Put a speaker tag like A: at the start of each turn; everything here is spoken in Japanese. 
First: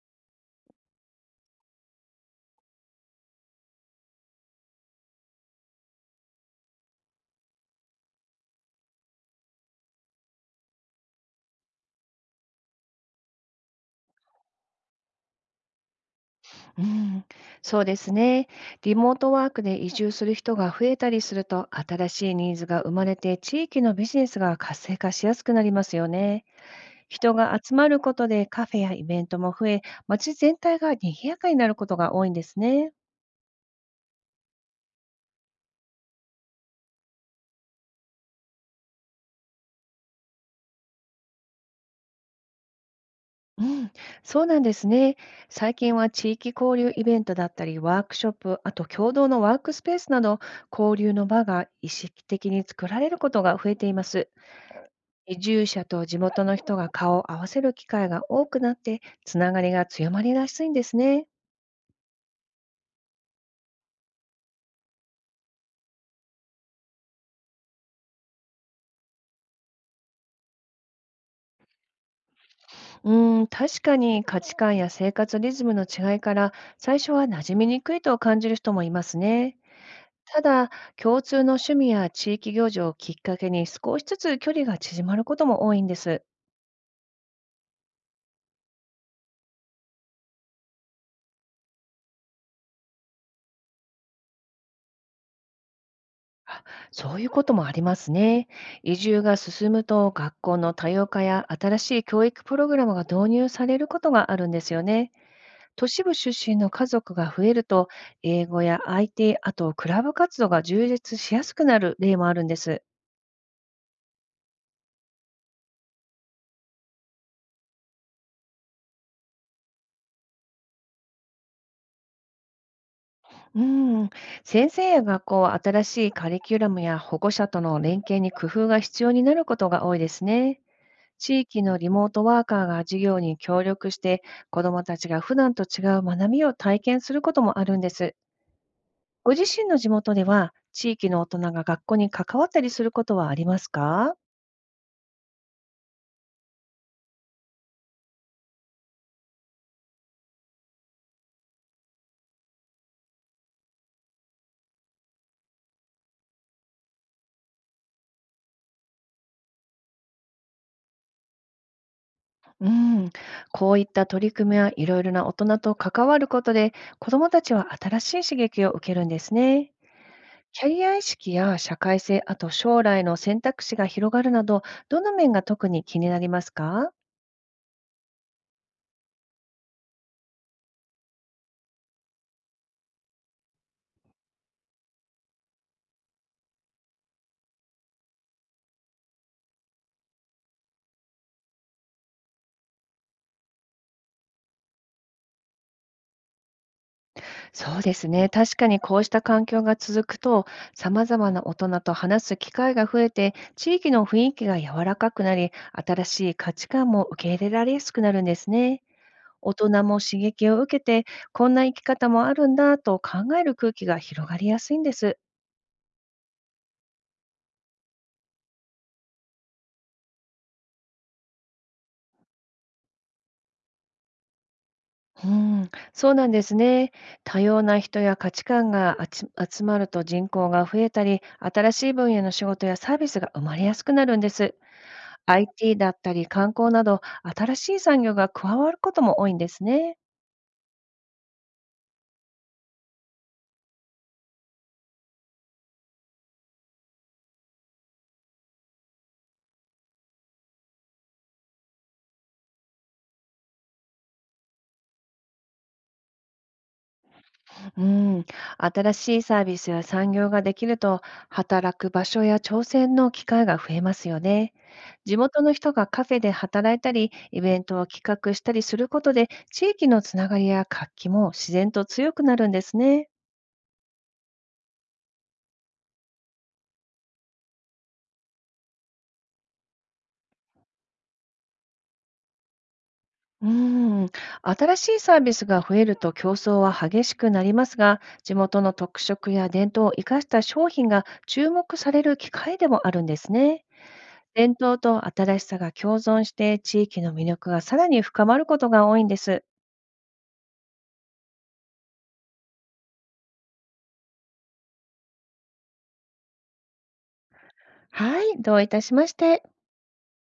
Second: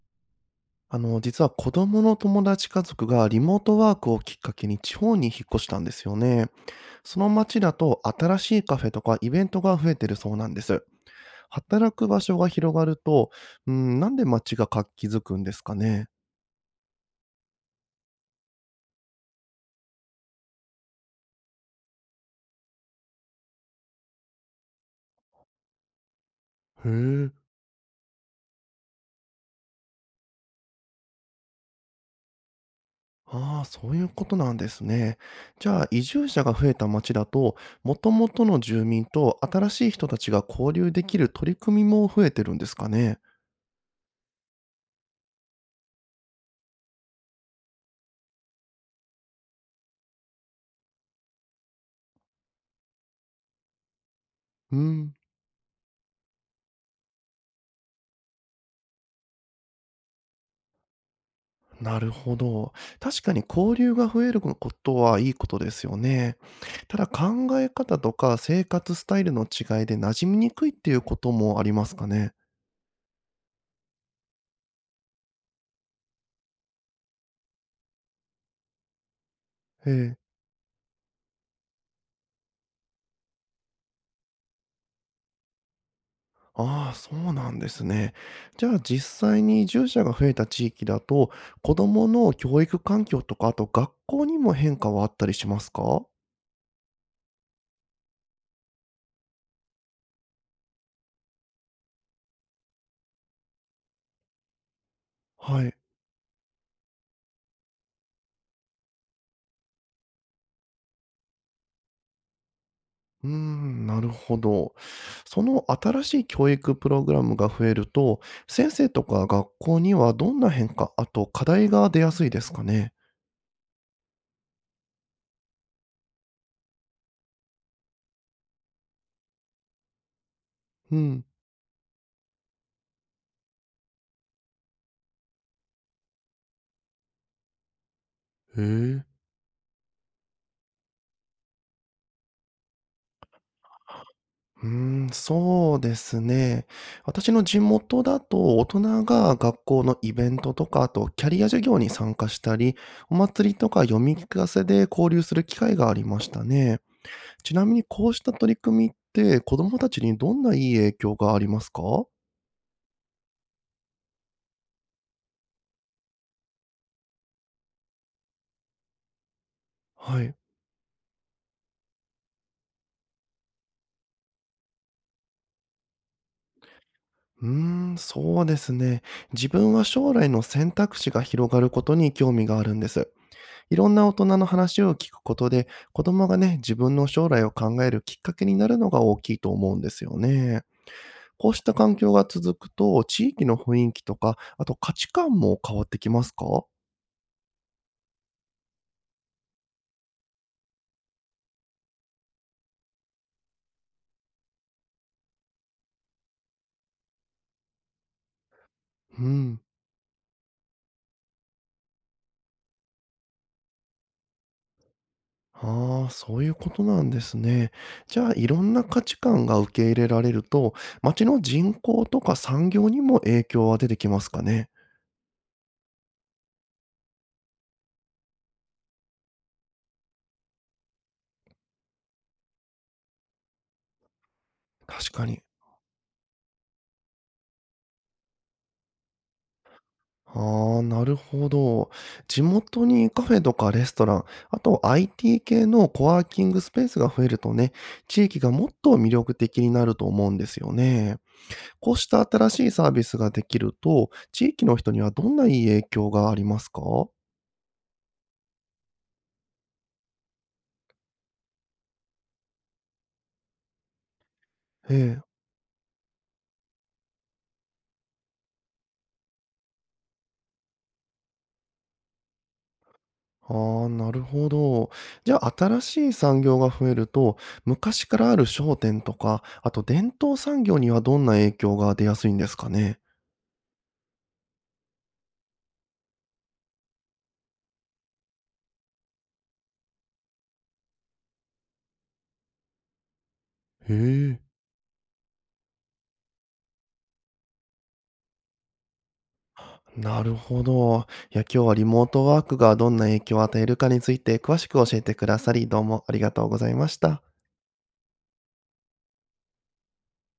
A: 実は子供の友達家族がリモートワークをきっかけに地方に引っ越したんですよね。その街だと新しいカフェとかイベントが増えてるそうなんです。働く場所が広がると、うん、なんで街が活気づくんですかね。
B: うん、そうですね。リモートワークで移住する人が増えたりすると、新しいニーズが生まれて、地域のビジネスが活性化しやすくなりますよね。
A: へえ。
B: 人が集まることでカフェやイベントも増え、街全体が賑やかになることが多いんですね。
A: ああ、そういうことなんですね。じゃあ、移住者が増えた街だと、元々の住民と新しい人たちが交流できる取り組みも増えてるんですかね。
B: うん、そうなんですね。最近は地域交流イベントだったり、ワークショップ、あと共同のワークスペースなど、交流の場が意識的に作られることが増えています。
A: うん。
B: 移住者と地元の人が顔を合わせる機会が多くなって、つながりが強まりやすいんですね。
A: なるほど。確かに交流が増えることはいいことですよね。ただ考え方とか生活スタイルの違いで馴染みにくいっていうこともありますかね。
B: うーん、確かに価値観や生活リズムの違いから、最初は馴染みにくいと感じる人もいますね。
A: ええ。
B: ただ、共通の趣味や地域行事をきっかけに少しずつ距離が縮まることも多いんです。
A: ああ、そうなんですね。じゃあ実際に移住者が増えた地域だと、子供の教育環境とか、あと学校にも変化はあったりしますか。
B: あ、そういうこともありますね。移住が進むと学校の多様化や新しい教育プログラムが導入されることがあるんですよね。
A: はい。
B: 都市部出身の家族が増えると、英語や IT、あとクラブ活動が充実しやすくなる例もあるんです。
A: なるほど。その新しい教育プログラムが増えると、先生とか学校にはどんな変化、あと課題が出やすいですかね？
B: うん、先生や学校は新しいカリキュラムや保護者との連携に工夫が必要になることが多いですね。
A: うん。
B: 地域のリモートワーカーが授業に協力して、子どもたちが普段と違う学びを体験することもあるんです。
A: へえ。
B: ご自身の地元では、地域の大人が学校に関わったりすることはありますか？
A: うーそうですね。私の地元だと、大人が学校のイベントとか、あとキャリア授業に参加したり、お祭りとか読み聞かせで交流する機会がありましたね。ちなみにこうした取り組みって、子どもたちにどんないい影響がありますか？
B: うん、こういった取り組みはいろいろな大人と関わることで、子どもたちは新しい刺激を受けるんですね。
A: はい。
B: キャリア意識や社会性、あと将来の選択肢が広がるなど、どの面が特に気になりますか？
A: うーそうですね。自分は将来の選択肢が広がることに興味があるんです。いろんな大人の話を聞くことで、子供がね、自分の将来を考えるきっかけになるのが大きいと思うんですよね。こうした環境が続くと、地域の雰囲気とか、あと価値観も変わってきますか。
B: そうですね。確かにこうした環境が続くと、様々な大人と話す機会が増えて、地域の雰囲気が柔らかくなり、新しい価値観も受け入れられやすくなるんですね。
A: う
B: 大
A: ん。
B: 人も刺激を受けて、こんな生き方もあるんだと考える空気が広がりやすいんです。
A: ああ、そういうことなんですね。じゃあ、いろんな価値観が受け入れられると、街の人口とか産業にも影響は出てきますかね。
B: うん、そうなんですね。多様な人や価値観が集まると人口が増えたり、新しい分野の仕事やサービスが生まれやすくなるんです。
A: 確かに。
B: IT だったり観光など、新しい産業が加わることも多いんですね。
A: ああ、なるほど。地元にカフェとかレストラン、あと IT 系のコワーキングスペースが増えるとね、地域がもっと魅力的になると思うんですよね。こうした新しいサービスができると、地域の人にはどんないい影響がありますか。
B: うん、新しいサービスや産業ができると、働く場所や挑戦の機会が増えますよね。
A: え
B: 地
A: え。
B: 元の人がカフェで働いたり、イベントを企画したりすることで、地域のつながりや活気も自然と強くなるんですね。
A: ああ、なるほど。じゃあ、新しい産業が増えると、昔からある商店とか、あと伝統産業にはどんな影響が出やすいんですかね。
B: うーん、新しいサービスが増えると競争は激しくなりますが、地元の特色や伝統を生かした商品が注目される機会でもあるんですね。
A: へえ。
B: 伝統と新しさが共存して、地域の魅力がさらに深まることが多いんです。
A: なるほど。いや、今日はリモートワークがどんな影響を与えるかについて詳しく教えてくださり、どうもありがとうございました。
B: はい、どういたしまして。